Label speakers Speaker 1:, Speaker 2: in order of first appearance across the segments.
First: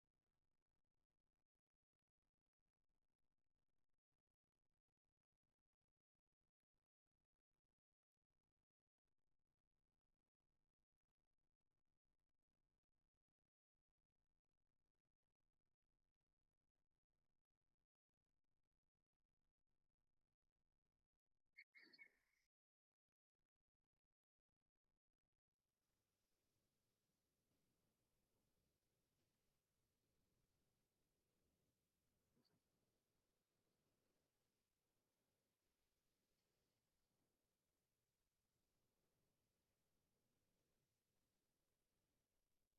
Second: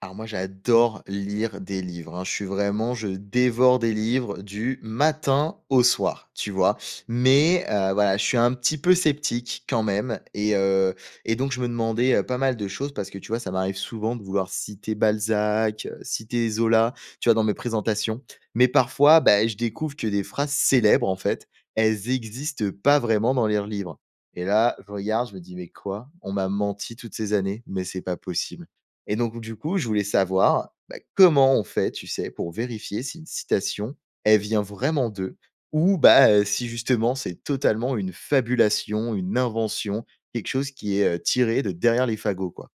Speaker 1: Alors moi, j'adore lire des livres, hein. Je suis vraiment je dévore des livres du matin au soir, tu vois? Mais voilà, je suis un petit peu sceptique quand même et donc je me demandais, pas mal de choses parce que, tu vois, ça m'arrive souvent de vouloir citer Balzac, citer Zola, tu vois, dans mes présentations. Mais parfois, bah, je découvre que des phrases célèbres, en fait, elles existent pas vraiment dans les livres et là, je regarde, je me dis: «Mais quoi? On m'a menti toutes ces années? Mais c'est pas possible». Et donc du coup, je voulais savoir, bah, comment on fait, tu sais, pour vérifier si une citation, elle vient vraiment d'eux ou bah, si justement c'est totalement une fabulation, une invention, quelque chose qui est, tiré de derrière les fagots, quoi?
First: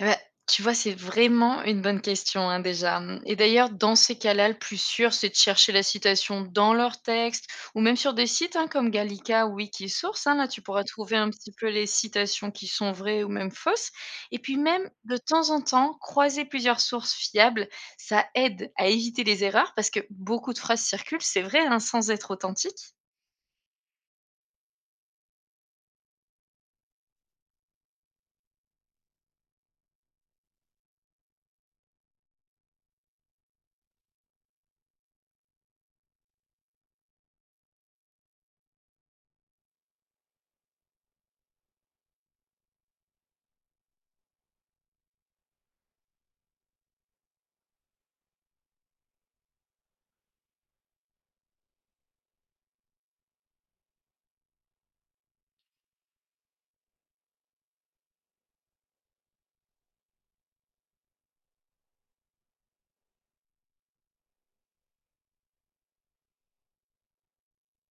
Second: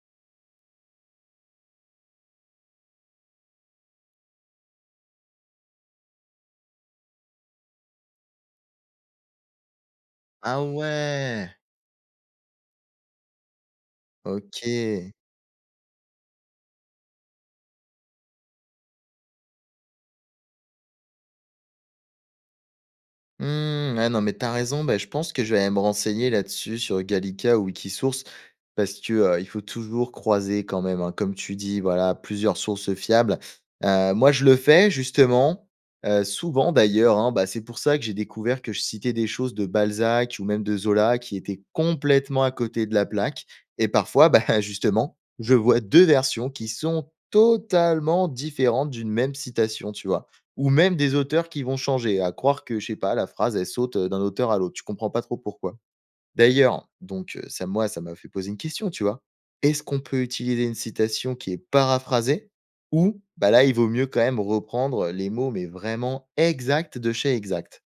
Speaker 2: Et bah, tu vois, c'est vraiment une bonne question, hein, déjà. Et d'ailleurs, dans ces cas-là, le plus sûr, c'est de chercher la citation dans leur texte ou même sur des sites hein, comme Gallica ou Wikisource. Hein, là,
Speaker 1: Ah
Speaker 2: tu pourras trouver un
Speaker 1: ouais!
Speaker 2: petit peu les citations qui sont vraies ou même fausses. Et puis même,
Speaker 1: OK.
Speaker 2: de temps en temps, croiser plusieurs sources fiables, ça aide à éviter les erreurs parce que beaucoup de phrases circulent, c'est vrai, hein, sans être authentiques.
Speaker 1: Mmh, ouais, non, mais t'as raison. Bah, je pense que je vais aller me renseigner là-dessus sur Gallica ou Wikisource parce que, il faut toujours croiser quand même, hein, comme tu dis, voilà, plusieurs sources fiables. Moi, je le fais justement, souvent d'ailleurs, hein. Bah, c'est pour ça que j'ai découvert que je citais des choses de Balzac ou même de Zola qui étaient complètement à côté de la plaque et parfois, bah, justement, je vois 2 versions qui sont totalement différentes d'une même citation, tu vois? Ou même des auteurs qui vont changer, à croire que, je sais pas, la phrase, elle saute, d'un auteur à l'autre. Tu comprends pas trop pourquoi. D'ailleurs, donc ça, moi, ça m'a fait poser une question, tu vois. Est-ce qu'on peut utiliser une citation qui est paraphrasée ou, bah, là, il vaut mieux quand même reprendre les mots, mais vraiment exacts de chez exact?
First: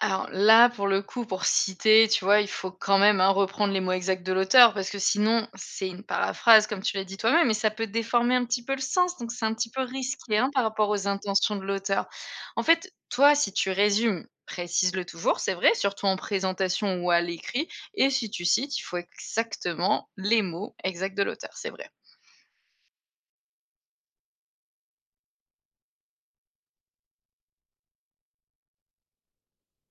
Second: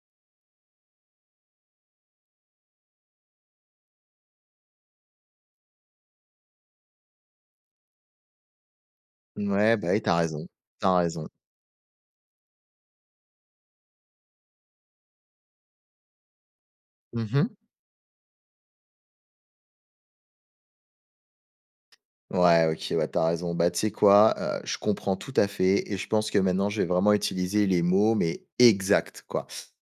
Speaker 2: Alors là, pour le coup, pour citer, tu vois, il faut quand même, hein, reprendre les mots exacts de l'auteur parce que sinon, c'est une paraphrase comme tu l'as dit toi-même et ça peut déformer un petit peu le sens, donc c'est un petit
Speaker 1: Ouais
Speaker 2: peu
Speaker 1: bah, oui,
Speaker 2: risqué, hein, par rapport
Speaker 1: t'as
Speaker 2: aux
Speaker 1: raison.
Speaker 2: intentions de l'auteur. En fait, toi, si tu résumes, précise-le toujours, c'est vrai, surtout en présentation ou à
Speaker 1: Mmh.
Speaker 2: l'écrit, et si tu cites, il faut exactement les mots exacts de l'auteur, c'est vrai.
Speaker 1: Ouais, OK, ouais, t'as raison. Bah, tu sais quoi? Je comprends tout à fait et je pense que maintenant, je vais vraiment utiliser les mots, mais exacts, quoi.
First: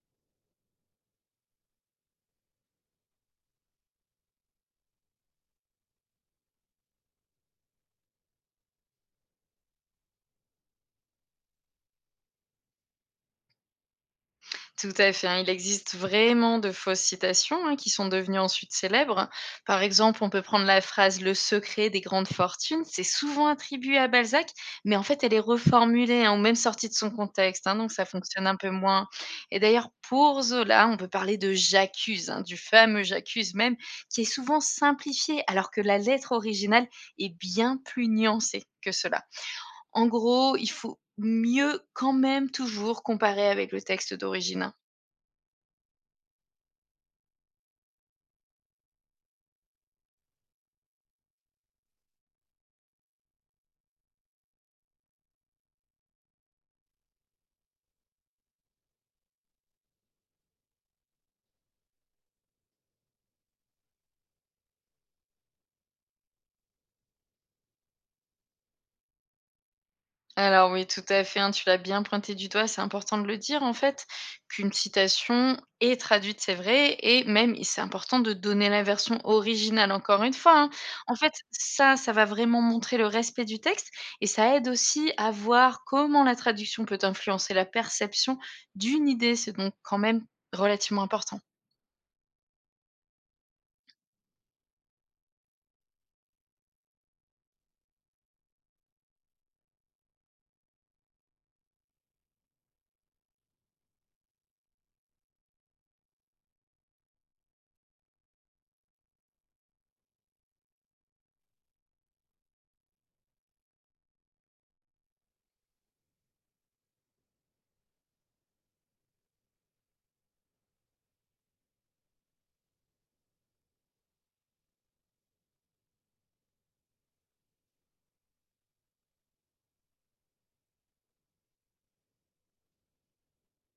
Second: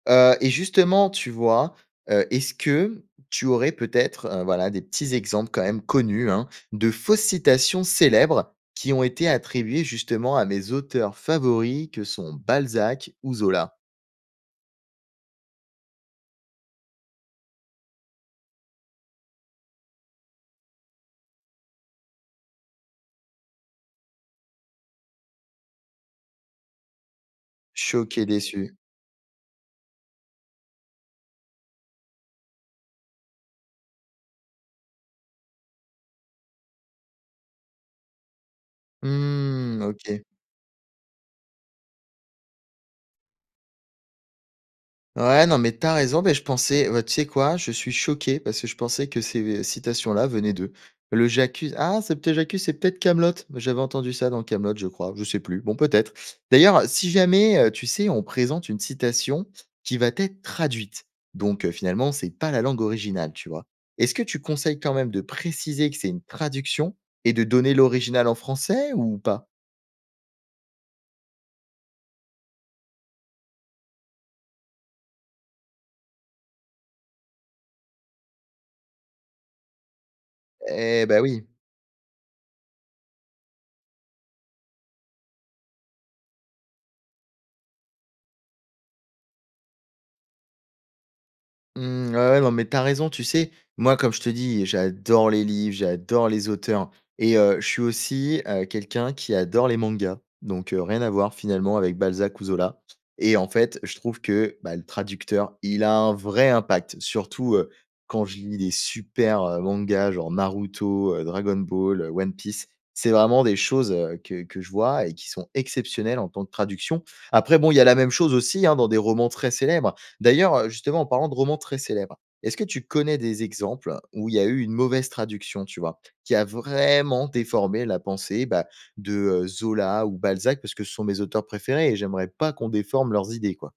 Speaker 1: Et justement, tu vois, est-ce que tu aurais peut-être, voilà, des petits exemples quand même connus, hein, de fausses citations célèbres qui ont été attribuées justement à mes auteurs favoris que sont Balzac ou Zola?
Speaker 2: Tout à fait, hein. Il existe vraiment de fausses citations hein, qui sont devenues ensuite célèbres. Par exemple, on peut prendre la phrase Le secret des grandes fortunes. C'est souvent attribué à Balzac, mais en fait, elle est reformulée hein, ou même sortie de son contexte. Hein, donc, ça
Speaker 1: Choqué,
Speaker 2: fonctionne un peu
Speaker 1: déçu.
Speaker 2: moins. Et d'ailleurs, pour Zola, on peut parler de J'accuse, hein, du fameux J'accuse même, qui est souvent simplifié, alors que la lettre originale est bien plus nuancée que cela.
Speaker 1: Mmh, OK.
Speaker 2: En gros, il faut mieux quand même toujours comparer avec le texte d'origine. Hein.
Speaker 1: Ouais, non, mais t'as raison, mais je pensais bah, tu sais quoi? Je suis choqué parce que je pensais que ces citations-là venaient d'eux. Le J'accuse ah, c'est peut-être J'accuse, c'est peut-être Kaamelott. J'avais entendu ça dans Kaamelott, je crois, je sais plus. Bon, peut-être. D'ailleurs, si jamais, tu sais, on présente une citation qui va être traduite, donc finalement, c'est pas la langue originale, tu vois? Est-ce que tu conseilles quand même de préciser que c'est une traduction et de donner l'original en français ou pas?
Speaker 2: Alors oui, tout à fait, hein, tu l'as bien pointé du doigt, c'est important de le dire en fait, qu'une citation est traduite, c'est vrai, et même et c'est important de donner la version originale, encore une fois. Hein.
Speaker 1: Eh,
Speaker 2: En
Speaker 1: ben
Speaker 2: fait,
Speaker 1: oui.
Speaker 2: ça va vraiment montrer le respect du texte et ça aide aussi à voir comment la traduction peut influencer la perception d'une idée, c'est donc quand même relativement important.
Speaker 1: Mmh, ouais, ouais, non, mais t'as raison, tu sais, moi, comme je te dis, j'adore les livres, j'adore les auteurs et je suis aussi, quelqu'un qui adore les mangas, donc rien à voir finalement avec Balzac ou Zola et en fait, je trouve que, bah, le traducteur, il a un vrai impact, surtout, quand je lis des super, mangas genre Naruto, Dragon Ball, One Piece. C'est vraiment des choses, que je vois et qui sont exceptionnelles en tant que traduction. Après bon, il y a la même chose aussi, hein, dans des romans très célèbres. D'ailleurs, justement, en parlant de romans très célèbres, est-ce que tu connais des exemples où il y a eu une mauvaise traduction, tu vois? Qui a vraiment déformé la pensée, bah, de, Zola ou Balzac parce que ce sont mes auteurs préférés et j'aimerais pas qu'on déforme leurs idées, quoi.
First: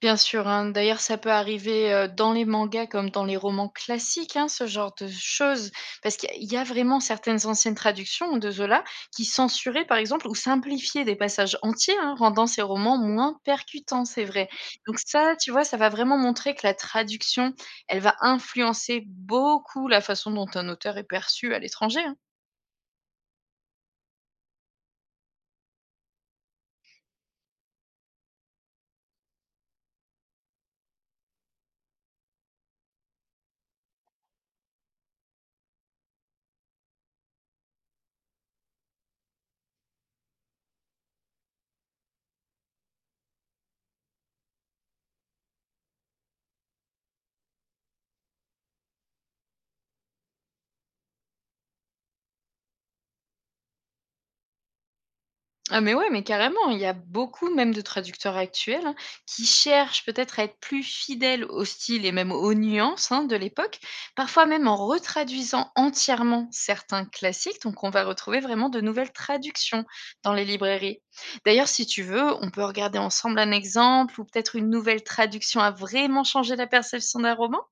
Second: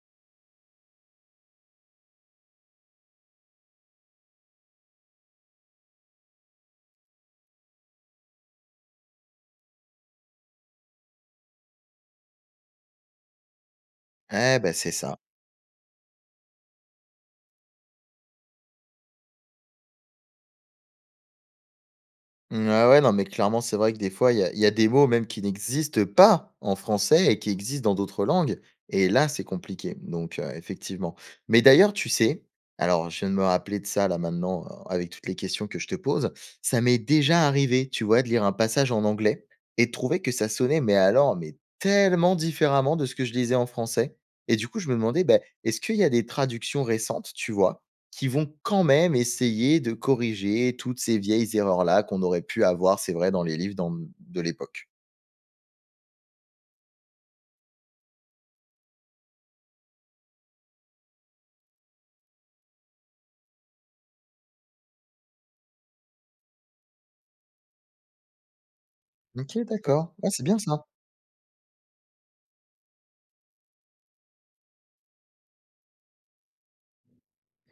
Speaker 2: Bien sûr, hein. D'ailleurs, ça peut arriver, dans les mangas comme dans les romans classiques, hein, ce genre de choses. Parce qu'il y a vraiment certaines anciennes traductions de Zola qui censuraient, par exemple, ou simplifiaient des passages entiers, hein, rendant ces romans moins percutants, c'est vrai.
Speaker 1: Eh, ben c'est
Speaker 2: Donc
Speaker 1: ça.
Speaker 2: ça, tu vois, ça va vraiment montrer que la traduction, elle va influencer beaucoup la façon dont un auteur est perçu à l'étranger, hein.
Speaker 1: Mmh, ah ouais, non, mais clairement, c'est vrai que des fois, il y a des mots même qui n'existent pas en français et qui existent dans d'autres langues et là, c'est compliqué donc effectivement. Mais d'ailleurs, tu sais, alors je viens de me rappeler de ça là maintenant, avec toutes les questions que je te pose, ça m'est déjà arrivé, tu vois, de lire un passage en anglais et de trouver que ça sonnait mais alors, mais tellement différemment de ce que je lisais en français et du coup, je me demandais, ben est-ce qu'il y a des traductions récentes, tu vois, qui vont quand même essayer de corriger toutes ces vieilles erreurs-là qu'on aurait pu avoir, c'est vrai, dans les livres dans de l'époque.
Speaker 2: Ah mais ouais, mais carrément, il y a beaucoup même de traducteurs actuels, hein, qui cherchent peut-être à être plus fidèles au style et même aux nuances hein, de l'époque, parfois même en retraduisant entièrement certains classiques. Donc on va retrouver vraiment de nouvelles
Speaker 1: OK,
Speaker 2: traductions
Speaker 1: d'accord. Ouais,
Speaker 2: dans
Speaker 1: c'est
Speaker 2: les
Speaker 1: bien ça.
Speaker 2: librairies. D'ailleurs, si tu veux, on peut regarder ensemble un exemple ou peut-être une nouvelle traduction a vraiment changé la perception d'un roman.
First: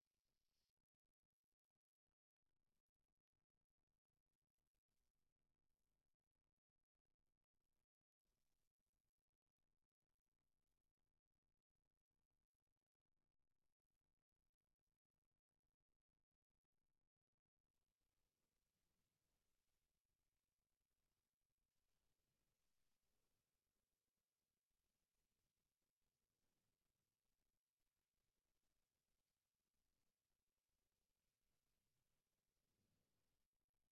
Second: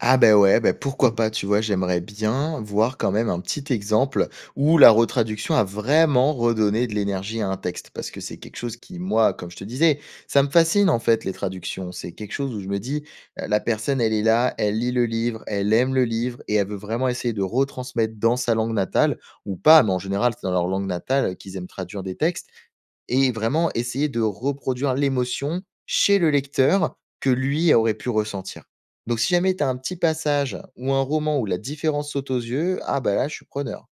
Speaker 1: Ah ben ouais, ben pourquoi pas, tu vois? J'aimerais bien voir quand même un petit exemple où la retraduction a vraiment redonné de l'énergie à un texte. Parce que c'est quelque chose qui, moi, comme je te disais, ça me fascine en fait les traductions. C'est quelque chose où je me dis, la personne, elle est là, elle lit le livre, elle aime le livre et elle veut vraiment essayer de retransmettre dans sa langue natale ou pas, mais en général, c'est dans leur langue natale qu'ils aiment traduire des textes et vraiment essayer de reproduire l'émotion chez le lecteur que lui aurait pu ressentir. Donc si jamais tu as un petit passage ou un roman où la différence saute aux yeux, ah bah là je suis preneur.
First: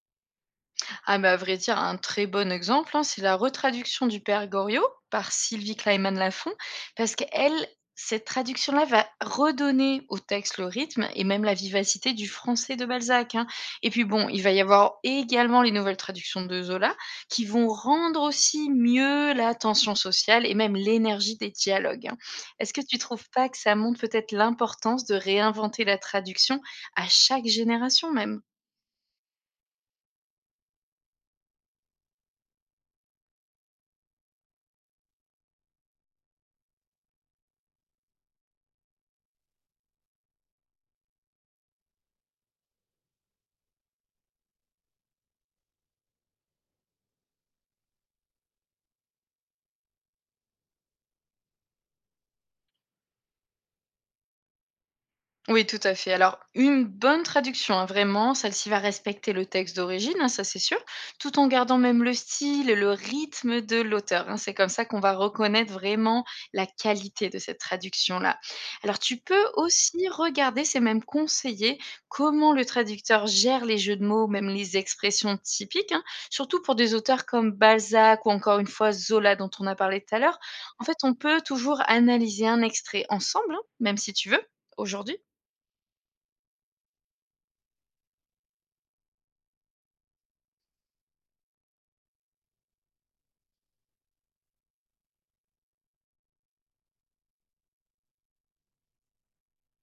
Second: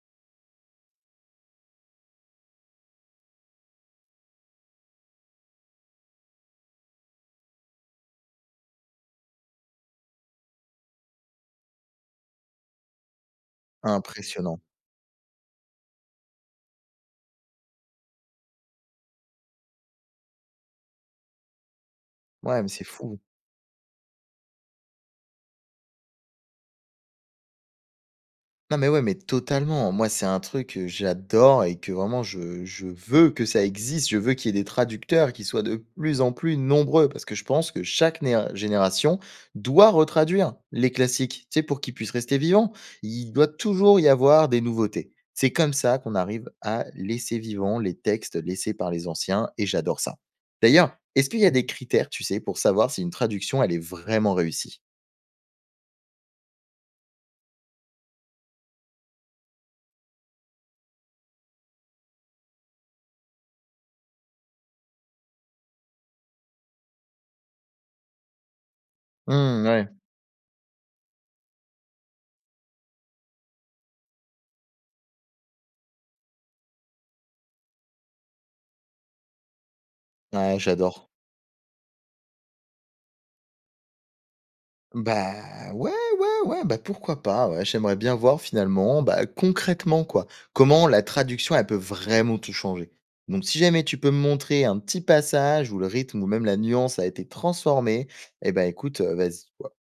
Speaker 2: Ah mais à vrai dire, un très bon exemple, hein, c'est la retraduction du Père Goriot par Sylvie Kleiman-Lafont, parce qu'elle, cette traduction-là va redonner au texte le rythme et même la vivacité du français de Balzac. Hein. Et puis bon, il va
Speaker 1: Impressionnant.
Speaker 2: y avoir également les nouvelles traductions de Zola qui vont rendre aussi mieux la tension sociale et même l'énergie des dialogues. Hein.
Speaker 1: Ouais, mais
Speaker 2: Est-ce que
Speaker 1: c'est
Speaker 2: tu
Speaker 1: fou.
Speaker 2: trouves pas que ça montre peut-être l'importance de réinventer la traduction à chaque génération même?
Speaker 1: Non, mais ouais, mais totalement. Moi, c'est un truc que j'adore et que vraiment je veux que ça existe. Je veux qu'il y ait des traducteurs qui soient de plus en plus nombreux parce que je pense que chaque néa génération doit retraduire les classiques, tu sais, pour qu'ils puissent rester vivants. Il doit toujours y avoir des nouveautés. C'est comme ça qu'on arrive à laisser vivants les textes laissés par les anciens et j'adore ça. D'ailleurs, est-ce qu'il y a des critères, tu sais, pour savoir si une traduction, elle est vraiment réussie?
Speaker 2: Oui, tout à fait. Alors, une bonne traduction, hein, vraiment, celle-ci va respecter le texte d'origine, hein, ça c'est sûr, tout en gardant même le style et le rythme de l'auteur. Hein. C'est comme ça qu'on va reconnaître vraiment la qualité de cette traduction-là. Alors, tu peux
Speaker 1: Mmh, ouais.
Speaker 2: aussi regarder, c'est même conseillé, comment le traducteur gère les jeux de mots, même les expressions typiques, hein, surtout pour des auteurs comme Balzac ou encore une fois Zola dont on a parlé tout à l'heure.
Speaker 1: Ouais,
Speaker 2: En fait,
Speaker 1: j'adore.
Speaker 2: on peut toujours analyser un extrait ensemble, hein, même si tu veux, aujourd'hui.
Speaker 1: Bah, ouais, ouais, ouais, bah, pourquoi pas, ouais. J'aimerais bien voir finalement, bah, concrètement quoi, comment la traduction, elle peut vraiment tout changer. Donc si jamais tu peux me montrer un petit passage où le rythme ou même la nuance a été transformée, eh ben écoute, vas-y quoi.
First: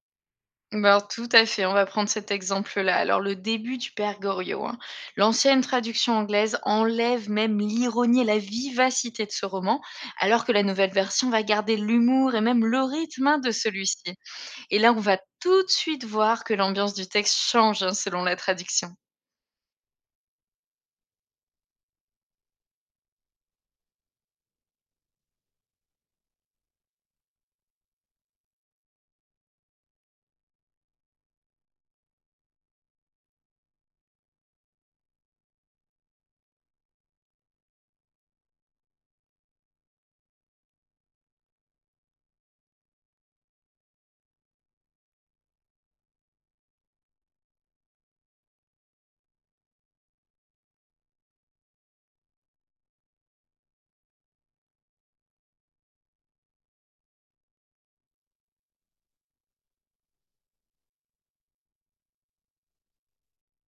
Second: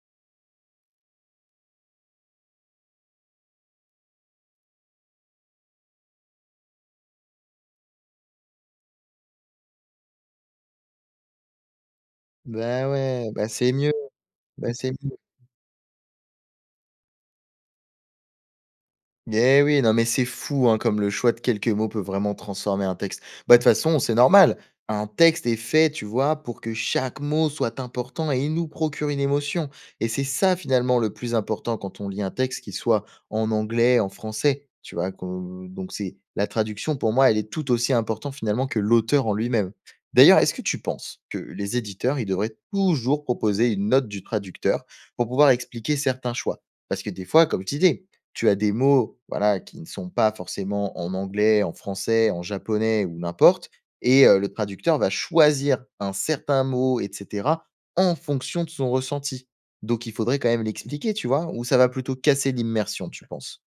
Speaker 2: Bah, alors, tout à fait, on va prendre cet exemple-là. Alors, le début du Père Goriot, hein. L'ancienne traduction anglaise enlève même l'ironie et la vivacité de ce roman, alors que la nouvelle version va garder l'humour et même le
Speaker 1: Bah
Speaker 2: rythme
Speaker 1: ouais,
Speaker 2: hein,
Speaker 1: bah,
Speaker 2: de
Speaker 1: c'est mieux,
Speaker 2: celui-ci.
Speaker 1: bah,
Speaker 2: Et
Speaker 1: c'est
Speaker 2: là, on va tout de suite voir que l'ambiance du texte change hein, selon la traduction.
Speaker 1: Eh oui, non mais c'est fou, hein, comme le choix de quelques mots peut vraiment transformer un texte. Bah, de toute façon, c'est normal. Un texte est fait, tu vois, pour que chaque mot soit important et il nous procure une émotion. Et c'est ça finalement le plus important quand on lit un texte, qu'il soit en anglais, en français, tu vois. Donc c'est la traduction pour moi, elle est tout aussi importante finalement que l'auteur en lui-même. D'ailleurs, est-ce que tu penses que les éditeurs, ils devraient toujours proposer une note du traducteur pour pouvoir expliquer certains choix? Parce que des fois, comme je disais, tu as des mots, voilà, qui ne sont pas forcément en anglais, en français, en japonais ou n'importe et le traducteur va choisir un certain mot et cetera en fonction de son ressenti. Donc il faudrait quand même l'expliquer, tu vois? Ou ça va plutôt casser l'immersion, tu penses?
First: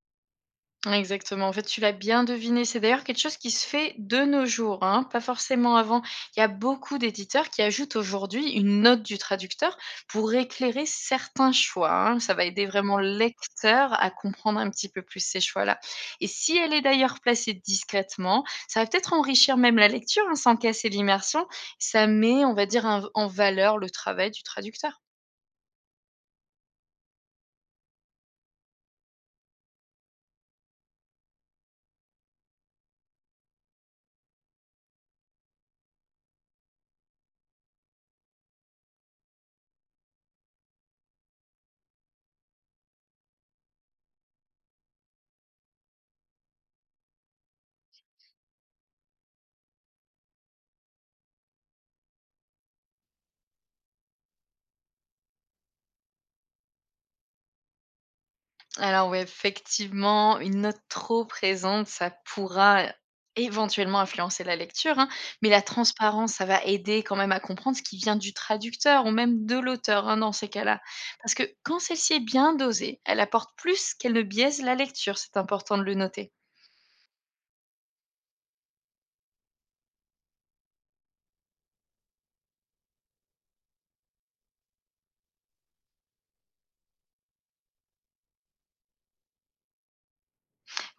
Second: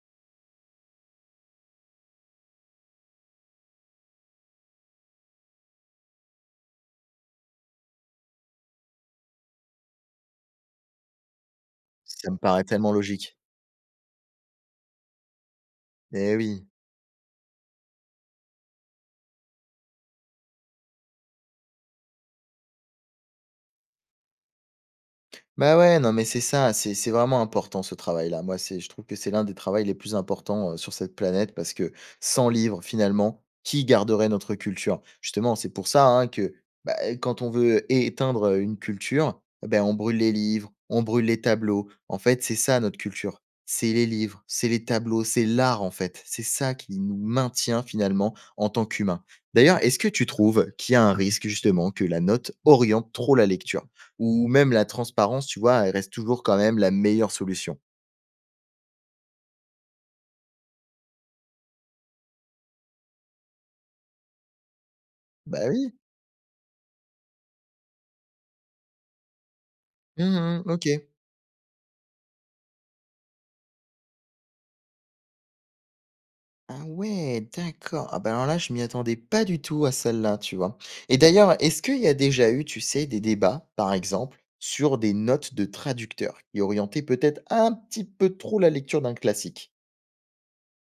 Speaker 2: Exactement. En fait, tu l'as bien deviné. C'est d'ailleurs quelque chose qui se fait de nos jours, hein, pas forcément avant. Il y a beaucoup d'éditeurs qui ajoutent aujourd'hui une note du traducteur pour éclairer certains choix. Hein.
Speaker 1: Ça
Speaker 2: Ça
Speaker 1: me
Speaker 2: va
Speaker 1: paraît
Speaker 2: aider
Speaker 1: tellement
Speaker 2: vraiment le
Speaker 1: logique.
Speaker 2: lecteur à comprendre un petit peu plus ces choix-là. Et
Speaker 1: Eh
Speaker 2: si
Speaker 1: oui.
Speaker 2: elle est d'ailleurs placée discrètement, ça va peut-être enrichir même la lecture hein, sans casser l'immersion. Ça met, on va dire, un- en valeur le travail du traducteur.
Speaker 1: Bah, ouais, non, mais c'est ça, c'est vraiment important ce travail-là. Moi, c'est je trouve que c'est l'un des travaux les plus importants, sur cette planète parce que sans livres, finalement, qui garderait notre culture? Justement, c'est pour ça, hein, que, bah, quand on veut éteindre, une culture, eh ben on brûle les livres, on brûle les tableaux. En fait, c'est ça notre culture. C'est les livres, c'est les tableaux, c'est l'art, en fait. C'est ça qui nous maintient finalement en tant qu'humains. D'ailleurs, est-ce que tu trouves qu'il y a un risque justement que la note oriente trop la lecture? Ou même la transparence, tu vois, elle reste toujours quand même la meilleure solution.
Speaker 2: Alors oui, effectivement, une note trop présente, ça pourra éventuellement influencer la lecture, hein, mais la
Speaker 1: Bah oui.
Speaker 2: transparence, ça va aider quand même à comprendre ce qui vient du traducteur ou même de l'auteur hein, dans ces
Speaker 1: Mmh.
Speaker 2: cas-là.
Speaker 1: OK.
Speaker 2: Parce que quand celle-ci est bien dosée, elle apporte plus qu'elle ne biaise la lecture, c'est important de le noter.
Speaker 1: Ah ouais, d'accord. Ah bah, alors là, je m'y attendais pas du tout à celle-là, tu vois? Et d'ailleurs, est-ce qu'il y a déjà eu, tu sais, des débats, par exemple, sur des notes de traducteurs qui orientaient peut-être un petit peu trop la lecture d'un classique?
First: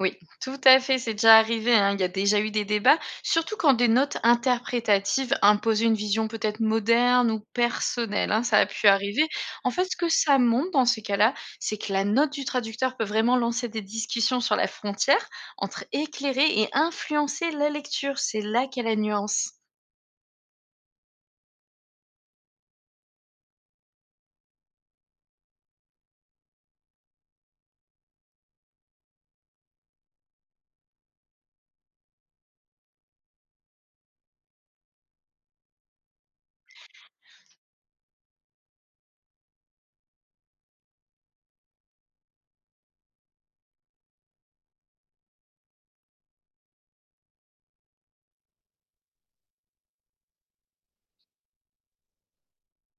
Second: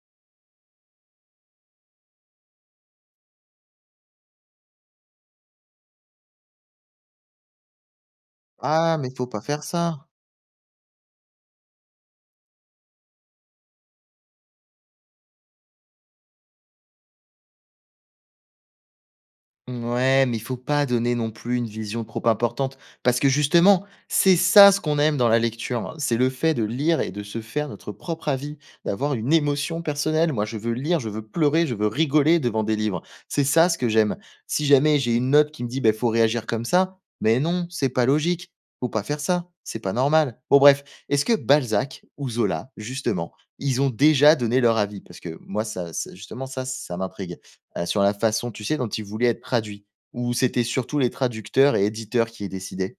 Speaker 2: Oui, tout à fait, c'est déjà arrivé, hein. Il y a déjà eu des débats, surtout quand des notes interprétatives imposaient une vision peut-être moderne ou personnelle, hein, ça a pu
Speaker 1: Ah mais faut
Speaker 2: arriver.
Speaker 1: pas faire
Speaker 2: En fait, ce
Speaker 1: ça!
Speaker 2: que ça montre dans ces cas-là, c'est que la note du traducteur peut vraiment lancer des discussions sur la frontière entre éclairer et influencer la lecture. C'est là qu'est la nuance.
Speaker 1: Ouais, mais il faut pas donner non plus une vision trop importante parce que justement, c'est ça ce qu'on aime dans la lecture, hein. C'est le fait de lire et de se faire notre propre avis, d'avoir une émotion personnelle. Moi, je veux lire, je veux pleurer, je veux rigoler devant des livres. C'est ça ce que j'aime. Si jamais j'ai une note qui me dit: ben faut réagir comme ça», mais non, c'est pas logique. Faut pas faire ça, c'est pas normal. Bon bref, est-ce que Balzac ou Zola justement, ils ont déjà donné leur avis? Parce que moi, ça m'intrigue sur la façon, tu sais, dont il voulait être traduit? Ou c'était surtout les traducteurs et éditeurs qui décidaient?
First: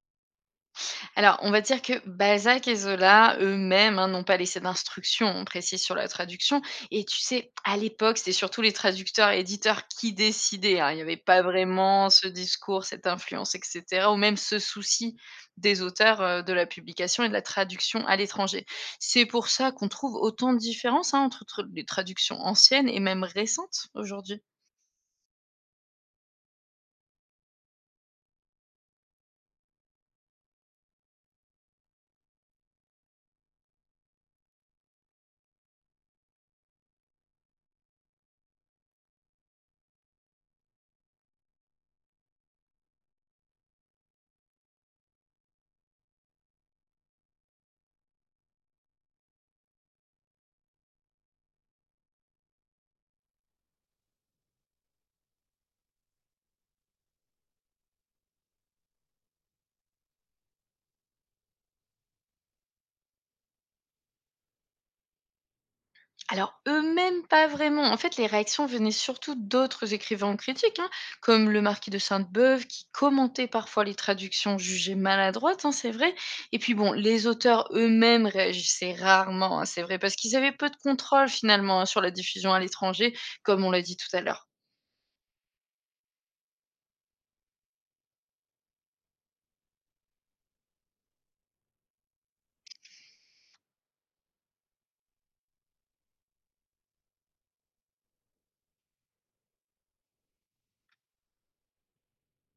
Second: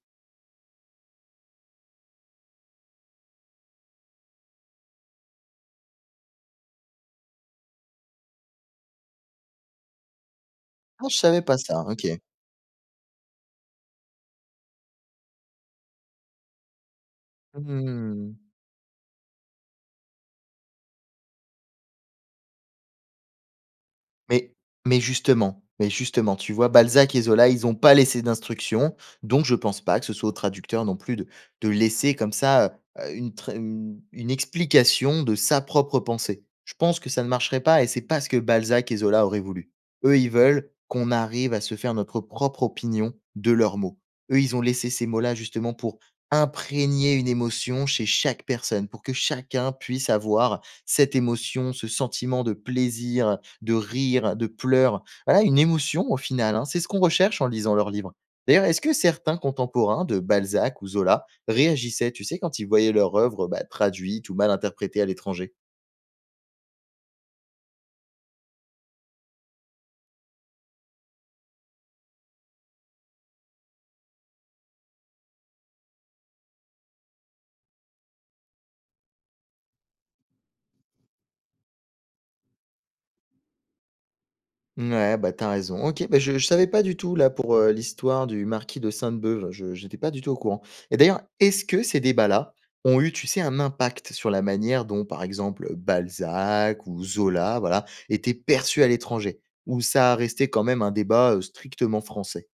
Speaker 2: Alors, on va dire que Balzac et Zola, eux-mêmes, hein, n'ont pas laissé d'instructions, on précise, sur la traduction. Et tu sais, à l'époque, c'était surtout les traducteurs et éditeurs qui décidaient. Hein. Il n'y
Speaker 1: Ah, je
Speaker 2: avait
Speaker 1: savais
Speaker 2: pas
Speaker 1: pas ça, hein, OK.
Speaker 2: vraiment ce discours, cette influence, etc., ou même ce souci des auteurs de la publication et de la traduction à
Speaker 1: Mmh.
Speaker 2: l'étranger. C'est pour ça qu'on trouve autant de différences hein, entre les traductions anciennes et même récentes aujourd'hui.
Speaker 1: Mais mais justement, tu vois? Balzac et Zola, ils n'ont pas laissé d'instructions, donc je pense pas que ce soit au traducteur non plus de laisser comme ça, une tr une explication de sa propre pensée. Je pense que ça ne marcherait pas et c'est pas ce que Balzac et Zola auraient voulu. Eux, ils veulent qu'on arrive à se faire notre propre opinion de leurs mots. Eux, ils ont laissé ces mots-là justement pour imprégner une émotion chez chaque personne, pour que chacun puisse avoir cette émotion, ce sentiment de plaisir, de rire, de pleurs, voilà une émotion au final, hein. C'est ce qu'on recherche en lisant leurs livres. D'ailleurs, est-ce que certains contemporains de Balzac ou Zola réagissaient, tu sais, quand ils voyaient leur œuvre, bah, traduite ou mal interprétée à l'étranger?
Speaker 2: Alors, eux-mêmes, pas vraiment. En fait, les réactions venaient surtout d'autres écrivains ou critiques, hein, comme le marquis de Sainte-Beuve, qui commentait parfois les traductions jugées maladroites, hein, c'est vrai. Et puis bon, les auteurs eux-mêmes réagissaient rarement, hein, c'est vrai, parce qu'ils avaient peu de contrôle finalement hein, sur la diffusion à l'étranger, comme on l'a dit tout à l'heure.
Speaker 1: Ouais, bah, t'as raison. OK, bah, je savais pas du tout là pour, l'histoire du marquis de Sainte-Beuve, je j'étais pas du tout au courant et d'ailleurs, est-ce que ces débats-là ont eu, tu sais, un impact sur la manière dont, par exemple, Balzac ou Zola, voilà, étaient perçus à l'étranger? Ou ça a resté quand même un débat, strictement français?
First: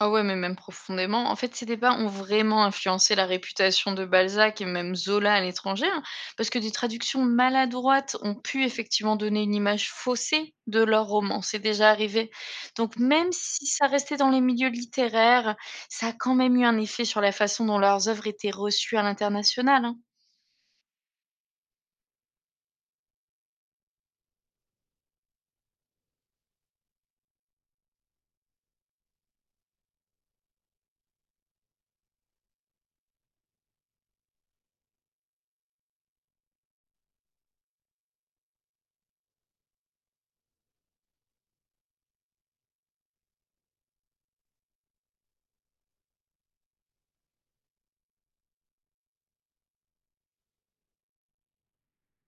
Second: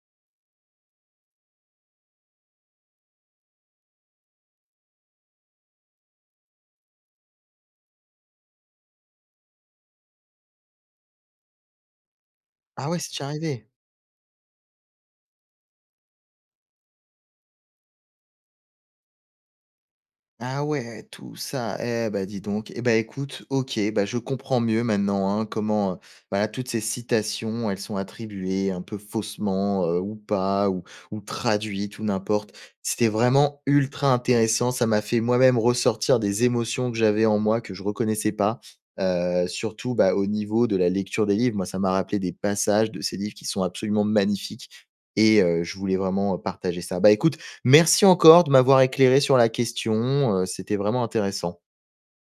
Speaker 2: Ah ouais, mais même profondément. En fait, ces débats ont vraiment influencé la réputation de Balzac et même Zola à l'étranger, hein, parce que des traductions maladroites ont pu effectivement donner une image faussée de leur roman. C'est déjà arrivé.
Speaker 1: Ah
Speaker 2: Donc,
Speaker 1: ouais, c'est déjà
Speaker 2: même
Speaker 1: arrivé?
Speaker 2: si ça restait dans les milieux littéraires, ça a quand même eu un effet sur la façon dont leurs œuvres étaient reçues à l'international. Hein.
Speaker 1: Ah ouais, tout ça, eh bah, dis donc. Eh bah, écoute, OK, bah, je comprends mieux maintenant, hein, comment, voilà, toutes ces citations, elles sont attribuées un peu faussement, ou pas, ou traduites ou n'importe. C'était vraiment ultra intéressant, ça m'a fait moi-même ressortir des émotions que j'avais en moi, que je reconnaissais pas, surtout, bah, au niveau de la lecture des livres. Moi, ça m'a rappelé des passages de ces livres qui sont absolument magnifiques et je voulais vraiment, partager ça. Bah, écoute. Merci encore de m'avoir éclairé sur la question, c'était vraiment intéressant.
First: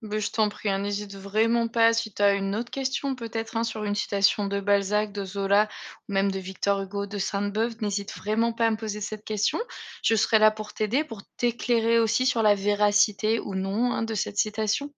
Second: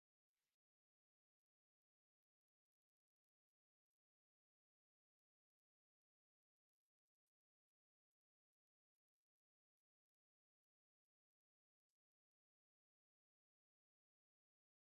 Speaker 2: Beh, je t'en prie, hein, n'hésite vraiment pas. Si tu as une autre question, peut-être hein, sur une citation de Balzac, de Zola ou même de Victor Hugo, de Sainte-Beuve, n'hésite vraiment pas à me poser cette question. Je serai là pour t'aider, pour t'éclairer aussi sur la véracité ou non hein, de cette citation.